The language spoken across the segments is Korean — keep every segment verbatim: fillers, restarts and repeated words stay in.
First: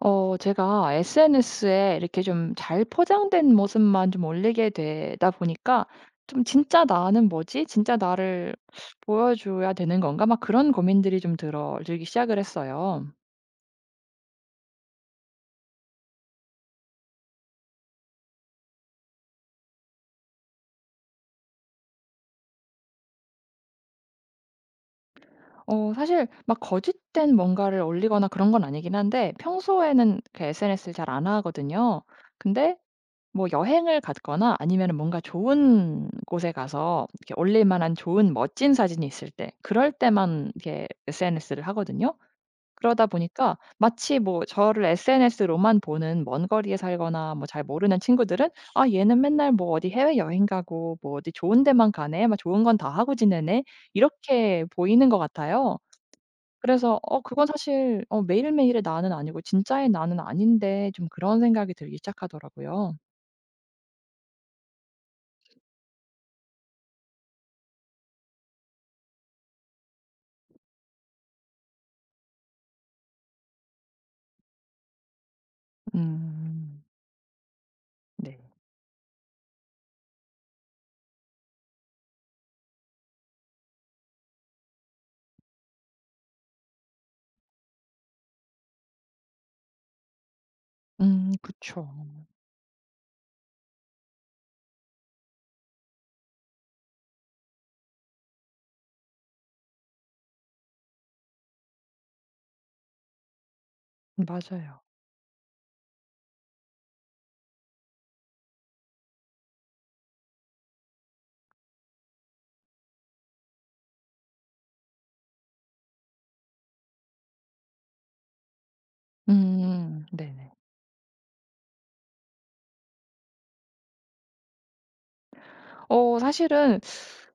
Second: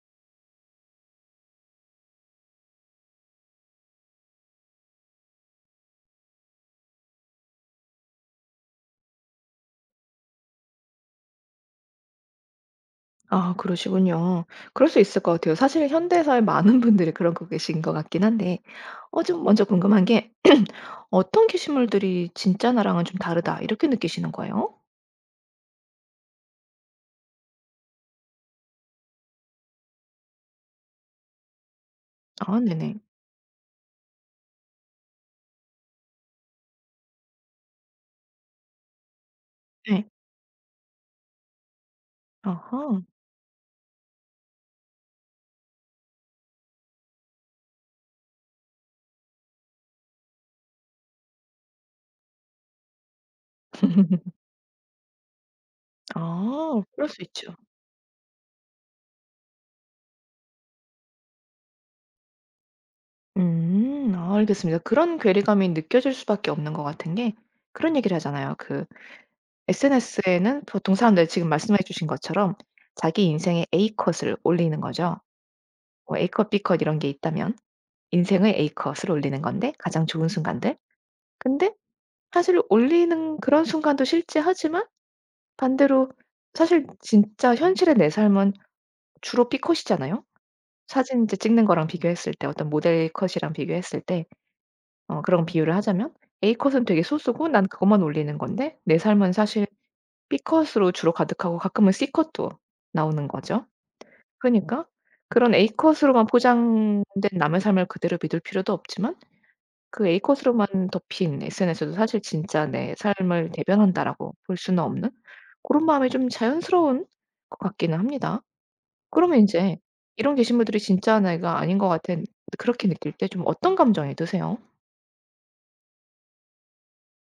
어 제가 에스엔에스에 이렇게 좀 잘 포장된 모습만 좀 올리게 되다 보니까 좀 '진짜 나는 뭐지? 진짜 나를 보여줘야 되는 건가?' 막 그런 고민들이 좀 들어 들기 시작을 했어요. 아 그러시군요. 그럴 수 있을 것 같아요. 사실 현대사의 많은 분들이 그러고 계신 것 같긴 한데 어 좀 먼저 궁금한 게 어떤 게시물들이 '진짜 나랑은 좀 다르다.' 이렇게 느끼시는 거예요? 어 사실 막 거짓된 뭔가를 올리거나 그런 건 아니긴 한데 평소에는 그 에스엔에스를 잘 안 하거든요. 아, 근데 네네. 뭐 여행을 갔거나 아니면은 뭔가 좋은 곳에 가서 이렇게 올릴 만한 좋은 멋진 사진이 있을 때 그럴 네. 때만 이렇게 에스엔에스를 하거든요. 아하. 그러다 보니까 마치 뭐 저를 에스엔에스로만 보는 먼 거리에 살거나 뭐 잘 모르는 친구들은 '아 얘는 맨날 뭐 어디 해외여행 가고 뭐 어디 좋은 데만 가네. 막 좋은 건 다 하고 지내네.' 이렇게 보이는 것 같아요. 아, 그래서 그럴 어 수 그건 있죠. 사실 어 매일매일의 나는 아니고 진짜의 나는 아닌데 좀 그런 생각이 들기 시작하더라고요. 음. 아, 알겠습니다. 그런 괴리감이 느껴질 수밖에 없는 것 같은 게, 그런 얘기를 하잖아요. 그 에스엔에스에는 보통 사람들이 지금 말씀해 주신 것처럼 자기 인생의 A컷을 올리는 거죠. 뭐 A컷 음. B컷 이런 게 있다면. 네. 인생의 A컷을 올리는 건데 가장 좋은 순간들. 근데 사실 올리는 그런 순간도 실제하지만, 반대로 사실 진짜 현실의 내 삶은 주로 B 컷이잖아요. 사진 음 이제 찍는 거랑 그쵸. 비교했을 때, 어떤 모델 컷이랑 비교했을 때 어 그런 비유를 하자면 A 컷은 되게 소수고 난 그것만 올리는 건데, 내 삶은 사실 B 컷으로 주로 가득하고 가끔은 C 컷도 나오는 거죠. 맞아요. 그러니까 그런 A 컷으로만 포장된 남의 삶을 그대로 믿을 필요도 없지만, 그 A 컷으로만 덮인 에스엔에스도 사실 진짜 내 삶을 대변한다라고 볼 수는 없는, 그런 마음이 좀 자연스러운 것 같기는 합니다. 그러면 인제 음 이런 네네. 게시물들이 진짜 내가 아닌 것 같은, 그렇게 느낄 때 좀 어떤 감정이 드세요? 어 사실은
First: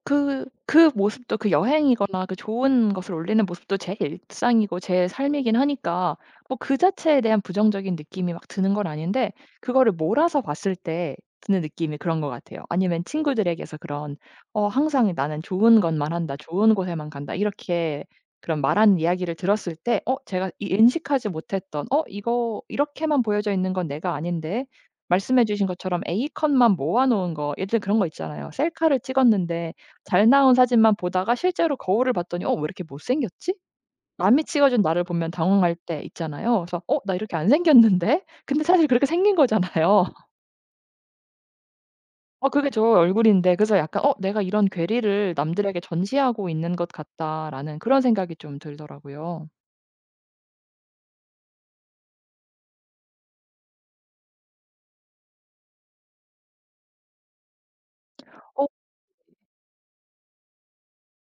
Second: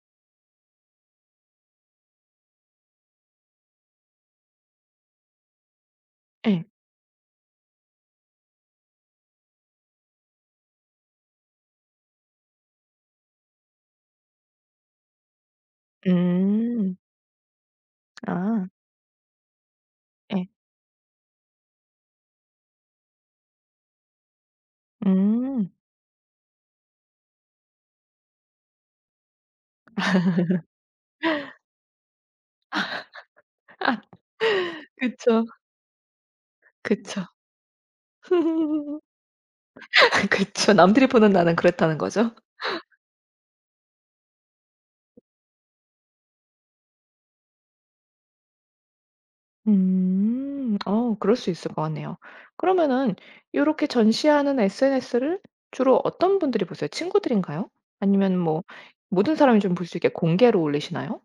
그 그 모습도 그 여행이거나 그 좋은 것을 올리는 모습도 제 일상이고 제 삶이긴 하니까 뭐 예. 그 자체에 대한 부정적인 느낌이 막 드는 건 아닌데 그거를 몰아서 봤을 때 드는 느낌이 그런 것 같아요. 아니면 친구들에게서 그런 "어 항상 나는 좋은 것만 한다. 좋은 음. 곳에만 간다." 이렇게 그런 아. 말하는 이야기를 들었을 때 어 예. 제가 이 인식하지 못했던 '어 이거 이렇게만 보여져 있는 건 내가 아닌데.' 말씀해 주신 음. 것처럼 A컷만 모아 놓은 거 예를 들 그런 거 있잖아요. 셀카를 찍었는데 잘 나온 사진만 보다가 실제로 거울을 봤더니 '어 왜 이렇게 못생겼지?' 아. 남이 찍어준 나를 보면 그쵸. 당황할 때 있잖아요. 그래서 '어 나 그쵸. 이렇게 안 생겼는데?' 근데 사실 그렇게 생긴 거잖아요. 그쵸. 남들이 보는 나는 그렇다는 거죠. 어 그게 저 얼굴인데 그래서 약간 '어 내가 이런 괴리를 남들에게 전시하고 있는 것 같다.'라는 그런 생각이 좀 들더라고요. 음. 어 그럴 수 있을 것 같네요. 그러면은 이렇게 전시하는 에스엔에스를 주로 어떤 분들이 보세요? 친구들인가요? 아니면 뭐 어 모든 사람이 좀 볼 수 있게 공개로 올리시나요?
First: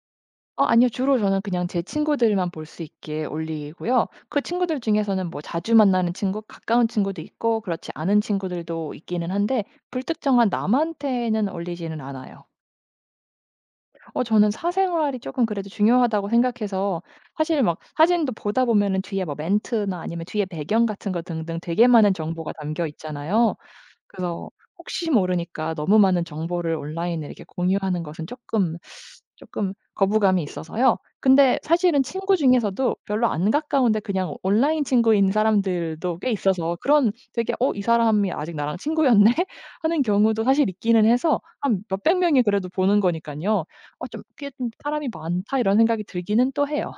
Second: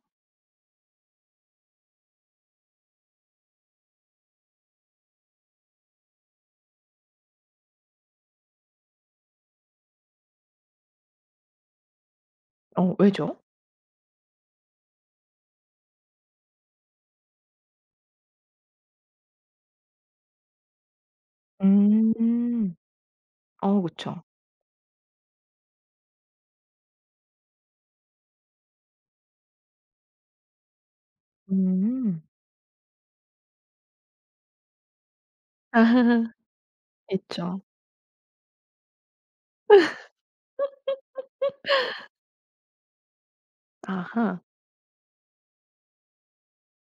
어 아니요. 주로 저는 그냥 제 친구들만 볼 수 있게 올리고요. 그 친구들 중에서는 뭐 자주 만나는 친구, 가까운 친구도 있고 그렇지 않은 친구들도 있기는 한데 불특정한 남한테는 올리지는 않아요. 어 왜죠? 어 저는 사생활이 쪼끔 그래도 중요하다고 생각해서 사실 막 사진도 보다 보면은 뒤에 뭐 멘트나 아니면 뒤에 배경 같은 거 등등 되게 많은 정보가 음. 담겨 있잖아요. 어 그쵸. 그래서 혹시 모르니까 너무 많은 정보를 온라인에 이렇게 공유하는 것은 조금 조금 거부감이 있어서요. 근데 사실은 음. 친구 중에서도 별로 안 가까운데 그냥 온라인 친구인 사람들도 꽤 있어서 그런 되게 있죠. '어 이 사람이 아직 나랑 친구였네?' 하는 경우도 사실 있기는 해서 한 몇백 명이 그래도 보는 거니까요. 어 좀 아하. '꽤 좀 사람이 많다.' 이런 생각이 들기는 또 해요.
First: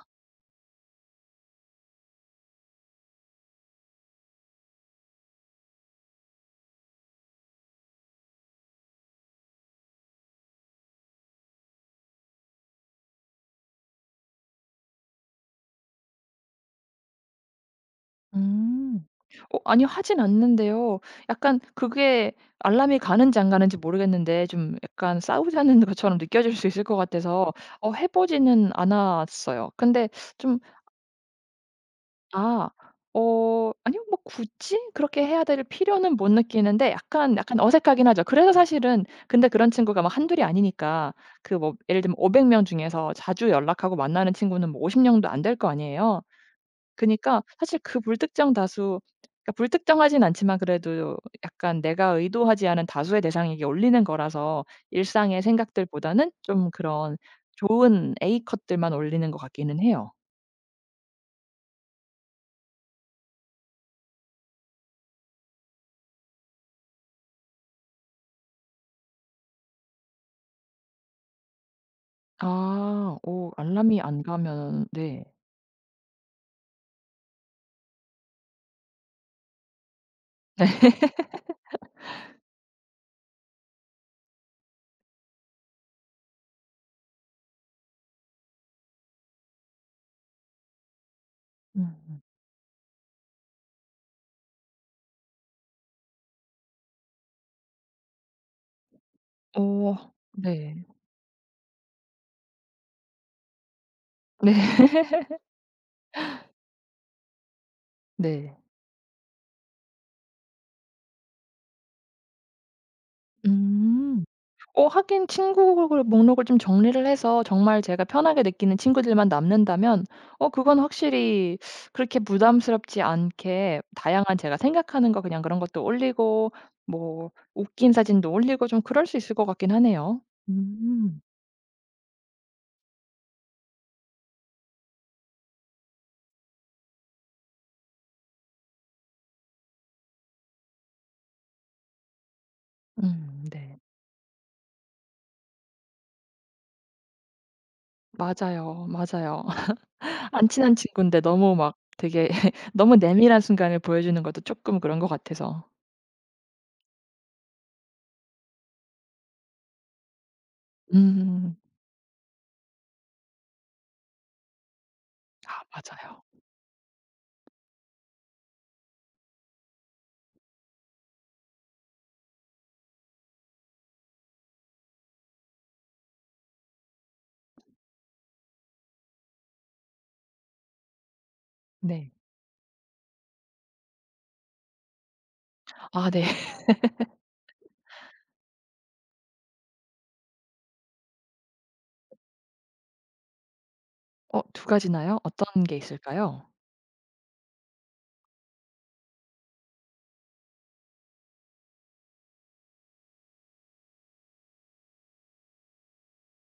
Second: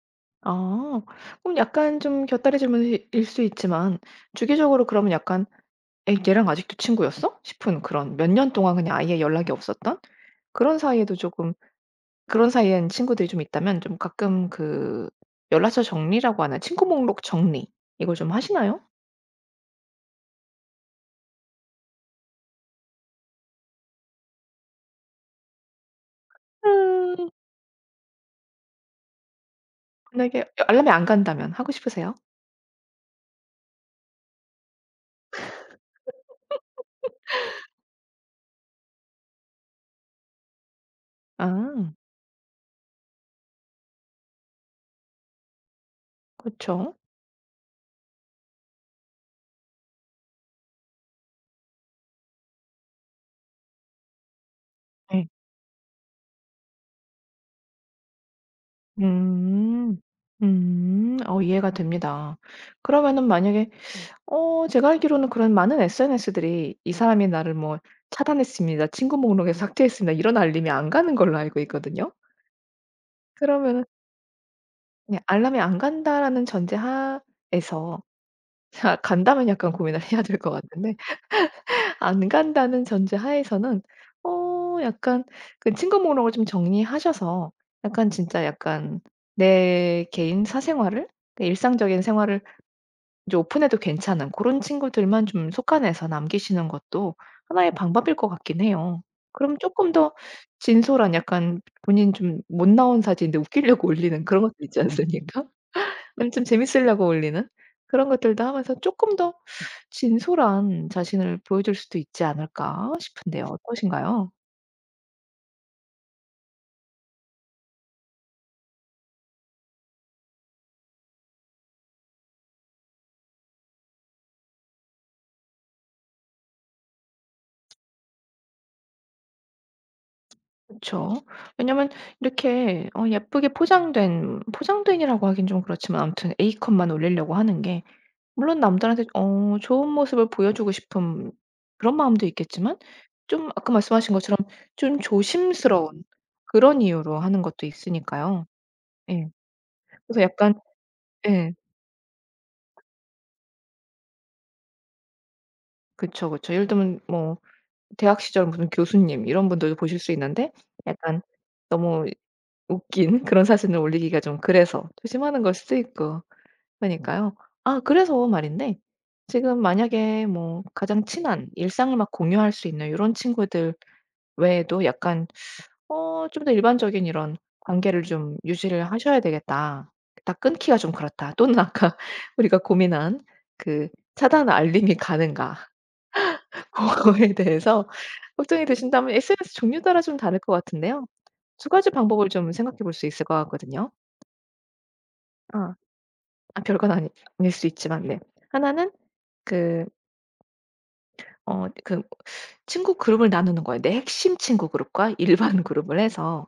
어. 그럼 약간 좀 곁다리 질문일 수 있지만, 주기적으로 그러면 약간 '에이 얘랑 아직도 친구였어?' 싶은 그런 몇 년 동안 그냥 아예 연락이 없었던 그런 사이에도 조금, 그런 사이엔 친구들이 좀 있다면 좀 가끔 그 연락처 정리라고 하나요? 친구 목록 정리 이걸 좀 하시나요? 음. 어 아니요. 하진 않는데요. 약간 그게 알람이 가는지 안 가는지 모르겠는데 좀 약간 싸우자는 것처럼 느껴질 수 있을 것 음. 같아서 어 해 보지는 않았어요. 근데 만약에 좀 알람이 안 간다면 하고 싶으세요? 아 어 아니요. 뭐 굳이 그렇게 해야 될 필요는 못 느끼는데 약간, 약간 어색하긴 하죠. 그래서 사실은 근데 그런 친구가 막 한둘이 아니니까 그 뭐 아. 예를 들면 오백 명 중에서 자주 연락하고 만나는 친구는 뭐 오십 명도 안 될 거 아니에요. 그쵸. 죠. 그니까 사실 그 불특정 다수 그러니까 불특정하진 않지만 그래도 약간 내가 의도하지 않은 다수의 대상에게 올리는 거라서 일상의 생각들보다는 좀 그런 좋은 A 컷들만 올리는 것 같기는 음. 해요. 음. 어 이해가 됩니다. 그러면은 만약에 어 제가 알기로는 그런 많은 에스엔에스들이 "이 사람이 나를 뭐 차단했습니다. 친구 목록에서 삭제했습니다." 이런 알림이 안 가는 걸로 알고 있거든요. 아. 오 그러면은 알람이 안 가면 네 네. 알람이 안 간다라는 전제 하에서, 자 간다면 약간 고민을 해야 될 것 같은데, 네. 안 간다는 전제 하에서는 어 약간 그 친구 목록을 좀 정리하셔서 약간 진짜 약간 내 개인 사생활을, 그 일상적인 음음. 생활을 이제 오픈해도 괜찮은 그런 친구들만 좀 속한해서 남기시는 것도 하나의 방법일 것 같긴 해요. 그럼 조금 어. 더 네. 진솔한, 약간 본인 좀 못 나온 사진인데 웃기려고 올리는 그런 네. 것들 있지 않습니까? 아니면 좀 재밌으려고 올리는 그런 것들도 네. 하면서 조금 더 진솔한 자신을 보여줄 수도 있지 않을까 싶은데요. 음. 어떠신가요? 어 하긴 친구를 목록을 좀 정리를 해서 정말 제가 편하게 느끼는 친구들만 남는다면 어 그건 확실히 그렇게 부담스럽지 않게 다양한 제가 생각하는 거 그냥 그런 것도 올리고 뭐 웃긴 사진도 올리고 좀 그럴 수 있을 것 같긴 하네요. 음. 그쵸. 왜냐면 이렇게 어 예쁘게 포장된 포장된이라고 하긴 좀 그렇지만 아무튼 A 컷만 올리려고 하는 게, 물론 남들한테 어 좋은 모습을 보여주고 싶은 그런 마음도 있겠지만, 음 좀 아까 네. 말씀하신 것처럼 좀 조심스러운 그런 이유로 하는 것도 있으니까요. 맞아요, 예. 맞아요. 그래서 안 약간, 친한 친구인데 예. 너무 막 되게 너무 내밀한 순간을 보여주는 것도 조금 그런 것 같아서. 그쵸, 그쵸. 예를 들면 뭐 대학 시절 무슨 교수님 이런 분들도 보실 수 있는데 약간 음. 너무 웃긴 그런 사진을 올리기가 좀 그래서 조심하는 걸 아 수도 있고. 맞아요. 그러니까요. 아 그래서 말인데, 지금 만약에 뭐 가장 친한, 일상을 막 공유할 수 있는 요런 친구들 외에도 약간 어 좀 더 일반적인 이런 관계를 좀 유지를 하셔야 되겠다. '딱 끊기가 좀 그렇다.' 또는 아까 네. 우리가 고민한 그 '차단 알림이 가는가.' 아 네. 고거에 대해서 걱정이 되신다면, 에스엔에스 종류 따라 좀 다를 것 같은데요. 두 가지 방법을 좀 생각해 볼 수 있을 것 같거든요. 어 두 가지나요? 어떤 아, 게 있을까요? 아 별건 아니 아닐 수 있지만 네. 하나는 그 어 그 친구 그룹을 나누는 거예요. 내 핵심 친구 그룹과 일반 그룹을 해서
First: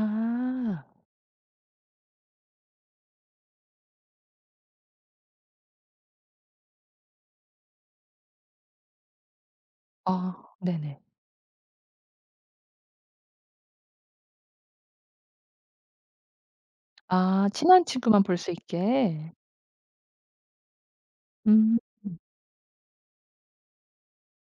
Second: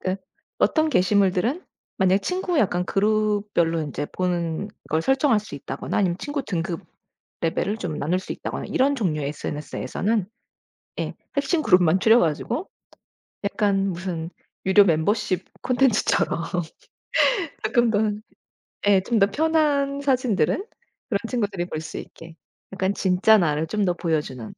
그 어떤 게시물들은, 만약에 친구 약간 그룹별로 인제 보는 걸 설정할 수 있다거나 아니면 친구 등급 레벨을 좀 나눌 수 있다거나 이런 종류의 에스엔에스에서는, 어, 네네. 예 핵심 그룹만 추려 가지고 약간 무슨 유료 멤버십 콘텐츠처럼 아 친한 조금 더, 친구만 볼 수 예. 좀 더 있게. 편한 사진들은 그런 친구들이 음. 볼 수 있게, 약간 진짜 나를 좀 더 보여주는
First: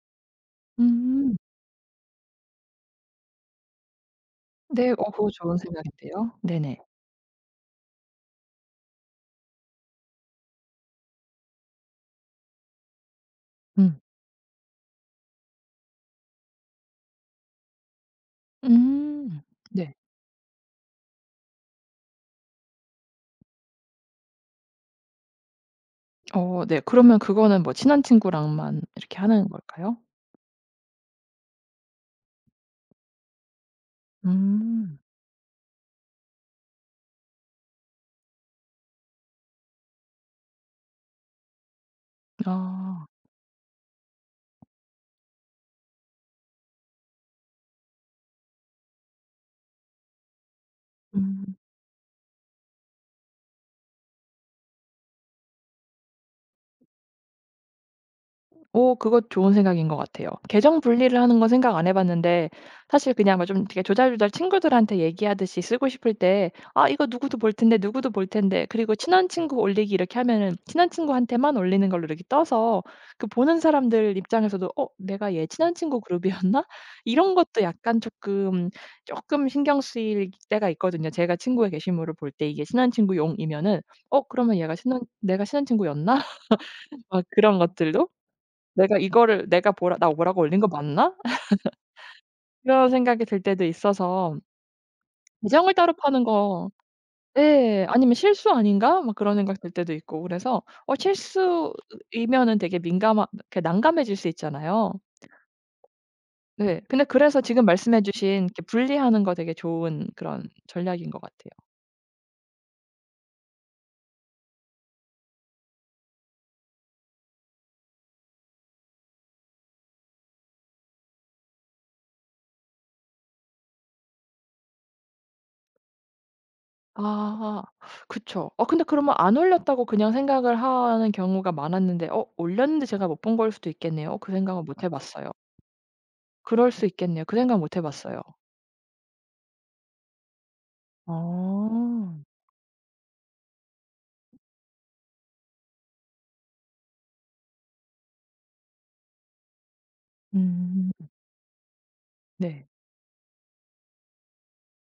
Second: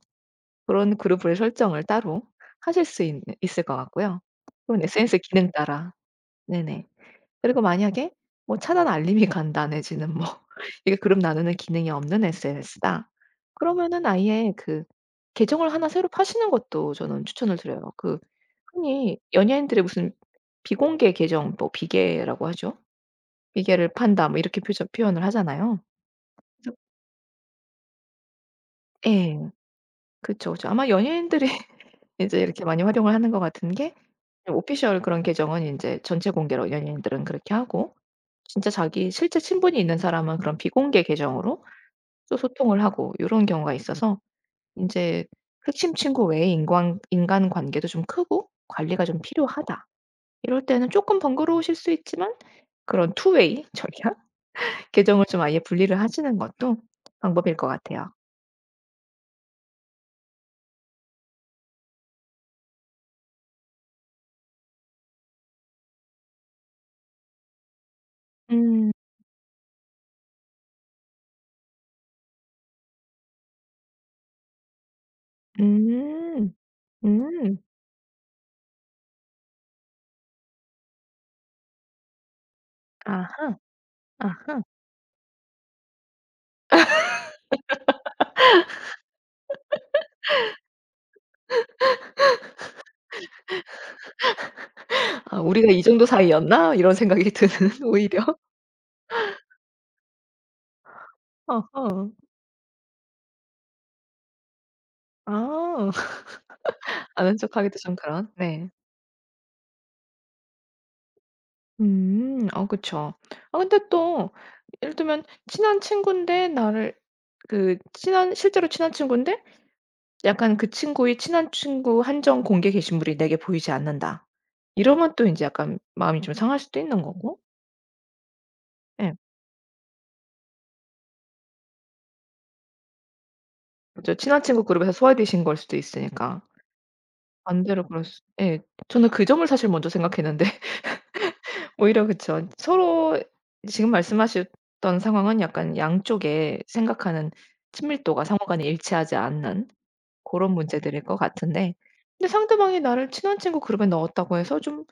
그런 그룹을 음. 설정을 따로 하실 수 있 있을 것 같고요. 그건 네. 어 에스엔에스 그거 기능 좋은 따라. 생각인데요. 네네. 네네. 그리고 만약에 뭐 차단 알림이 간다 내지는 뭐 이게 그룹 나누는 기능이 없는 에스엔에스다. 음. 그러면은 아예 그 계정을 하나 새로 파시는 것도 저는 추천을 드려요. 그, 흔히 음. 연예인들의 네. 무슨 비공개 계정 뭐 비계라고 하죠. 이계를 판다." 뭐 이렇게 표저 표현을 하잖아요. 어 그죠. 네. 그러면 그거는 뭐 친한 친구랑만 이렇게 예. 하는 걸까요? 그쵸, 그쵸. 아마 연예인들이 이제 이렇게 많이 활용을 하는 것 같은 게, 음. 오피셜 그런 계정은 인제 전체 공개로 연예인들은 그렇게 하고, 진짜 자기 실제 친분이 있는 사람은 그런 비공개 계정으로 또 소통을 아. 하고 요런 경우가 있어서 인제 '핵심 친구 외에 인광 인간관계도 좀 크고 관리가 좀 필요하다.' 이럴 때는 쪼끔 음. 번거로우실 수 있지만 그런 투 웨이 전략 계정을 좀 아예 분리를 하시는 것도 방법일 것 같아요. 오 그거 좋은 생각인 것 같아요. 계정 분리를 하는 건 생각 안 해 봤는데 사실 그냥 뭐좀 이렇게 조잘조잘 친구들한테 얘기하듯이 쓰고 싶을 때 '아 이거 누구도 볼 텐데, 누구도 볼 텐데.' 음. 그리고 친한 친구 올리기 이렇게 하면은 친한 친구한테만 올리는 걸로 이렇게 떠서 그 보는 사람들 입장에서도 '어 내가 얘 친한 친구 음. 그룹이었나?' 이런 음. 것도 약간 조금 조금 신경 쓰일 때가 있거든요. 제가 친구의 게시물을 볼 때 이게 친한 친구 아하. 용이면은 '어 그러면 아하. 얘가 친한 내가 친한 친구였나?' 막 그런 것들도 '내가 이거를 내가 뭐라 나 뭐라고 올린 거 맞나?' 이런 생각이 들 때도 있어서 '아 우리가 계정을 이 따로 정도 파는 거 사이였나?' 이런 생각이 드는, 예. 아니면 오히려. '실수 아닌가?' 막 그런 생각 들 때도 있고 그래서 어 어허. 실수이면은 되게 민감하 이렇게 난감해질 수 있잖아요. 아. 네. 근데 아는 그래서 지금 척하기도 좀 말씀해 그런. 주신 이렇게 네. 분리하는 거 되게 좋은 그런 전략인 것 같아요. 음. 어 그쵸. 아 근데 또 예를 들면 친한 친군데 나를, 그 친한 실제로 친한 친군데 약간 그 친구의 친한 친구 한정 공개 게시물이 내게 보이지 않는다. 이러면 또 인제 약간 마음이 좀 상할 수도 있는 거고. 아. 그쵸. 어 근데 예. 그러면 안 올렸다고 그냥 생각을 하는 경우가 많았는데 어 올렸는데 제가 못 본 걸 수도 있겠네요. 그죠. 어 그 친한 생각은 친구 못 해 그룹에서 봤어요. 소외되신 걸 수도 있으니까. 그럴 수 있겠네요. 그 생각 못 해 반대로 그럴 봤어요. 수, 예. 저는 그 점을 사실 먼저 생각했는데 오히려 어. 그쵸. 서로 지금 말씀하셨던 상황은 약간 양쪽의 생각하는 친밀도가 상호간에 일치하지 않는 고런 음. 문제들일 것 같은데, 근데 네. 상대방이 나를 친한 친구 그룹에 넣었다고 해서 좀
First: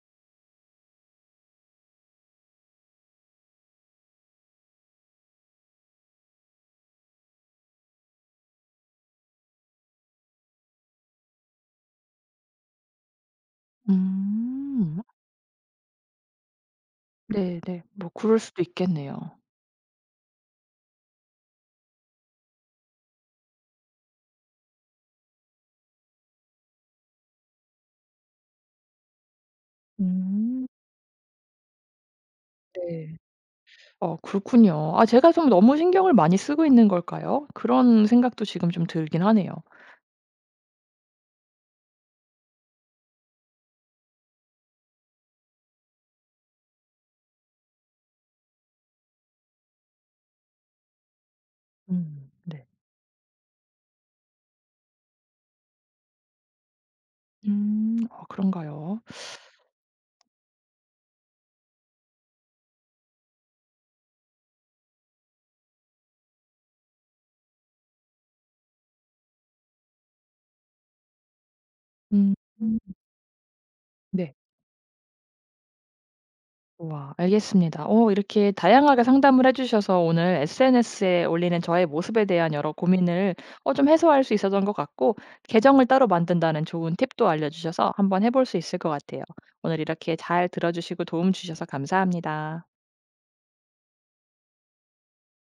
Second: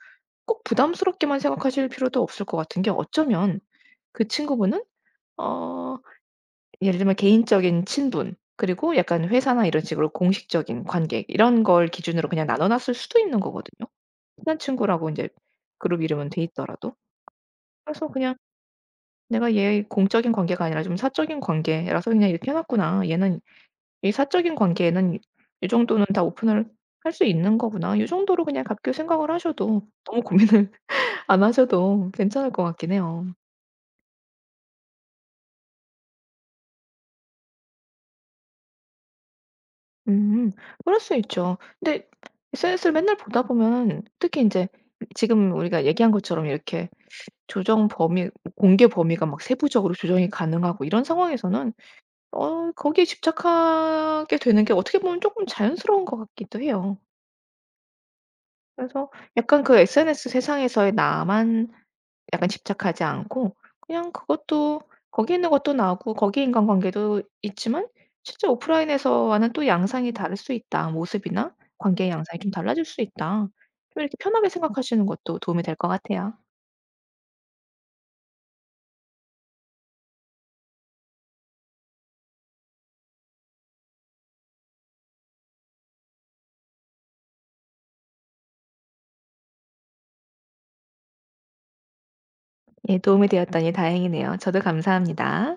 꼭 부담스럽게만 생각하실 필요도 없을 것 같은 게, 어쩌면 그 친구분은 어 예를 들면 개인적인 친분, 그리고 약간 회사나 이런 식으로 공식적인 관계 이런 걸 기준으로 그냥 나눠 놨을 수도 있는 거거든요. 친한 음. 친구라고 인제 그룹 이름은 돼 있더라도. 네네. 그래서 뭐 그냥 그럴 수도 있겠네요. '내가 얘 공적인 관계가 아니라 좀 사적인 관계라서 그냥 이렇게 해 놨구나. 얘는 이 사적인 관계에는 이 정도는 다 오픈을 할 수 있는 거구나.' 요 정도로 그냥 가볍게 생각을 하셔도 너무 음. 고민을 안 하셔도 괜찮을 것 같긴 네. 해요. 어 그렇군요. 아 제가 좀 너무 신경을 많이 쓰고 있는 걸까요? 그런 생각도 지금 좀 들긴 하네요. 음. 그럴 수 있죠. 근데 에스엔에스를 맨날 보다 보면, 특히 이제 지금 우리가 얘기한 것처럼 이렇게 조정 범위 공개 범위가 막 세부적으로 조정이 가능하고 이런 상황에서는 음. 네. 어 거기에 집착하게 되는 게 어떻게 보면 조금 자연스러운 것 같기도 해요. 음. 아 그런가요? 그래서 약간 그 에스엔에스 세상에서의 나만 약간 집착하지 않고, 그냥 그것도, 거기 있는 것도 나고 거기에 인간관계도 있지만 실제 오프라인에서와는 또 양상이 다를 수 있다. 모습이나 관계의 음. 양상이 좀 달라질 수 있다. 좀 이렇게 네. 편하게 생각하시는 것도 도움이 될 것 같아요. 와, 알겠습니다. 어, 이렇게 다양하게 상담을 해주셔서 오늘 SNS에 올리는 저의 모습에 대한 여러 고민을 어, 좀 해소할 수 있었던 것 같고, 계정을 따로 만든다는 좋은 팁도 알려주셔서 한번 해볼 수 있을 것 같아요. 오늘 이렇게 잘 들어주시고 도움 주셔서 감사합니다. 예 도움이 되었다니 다행이네요. 저도 감사합니다.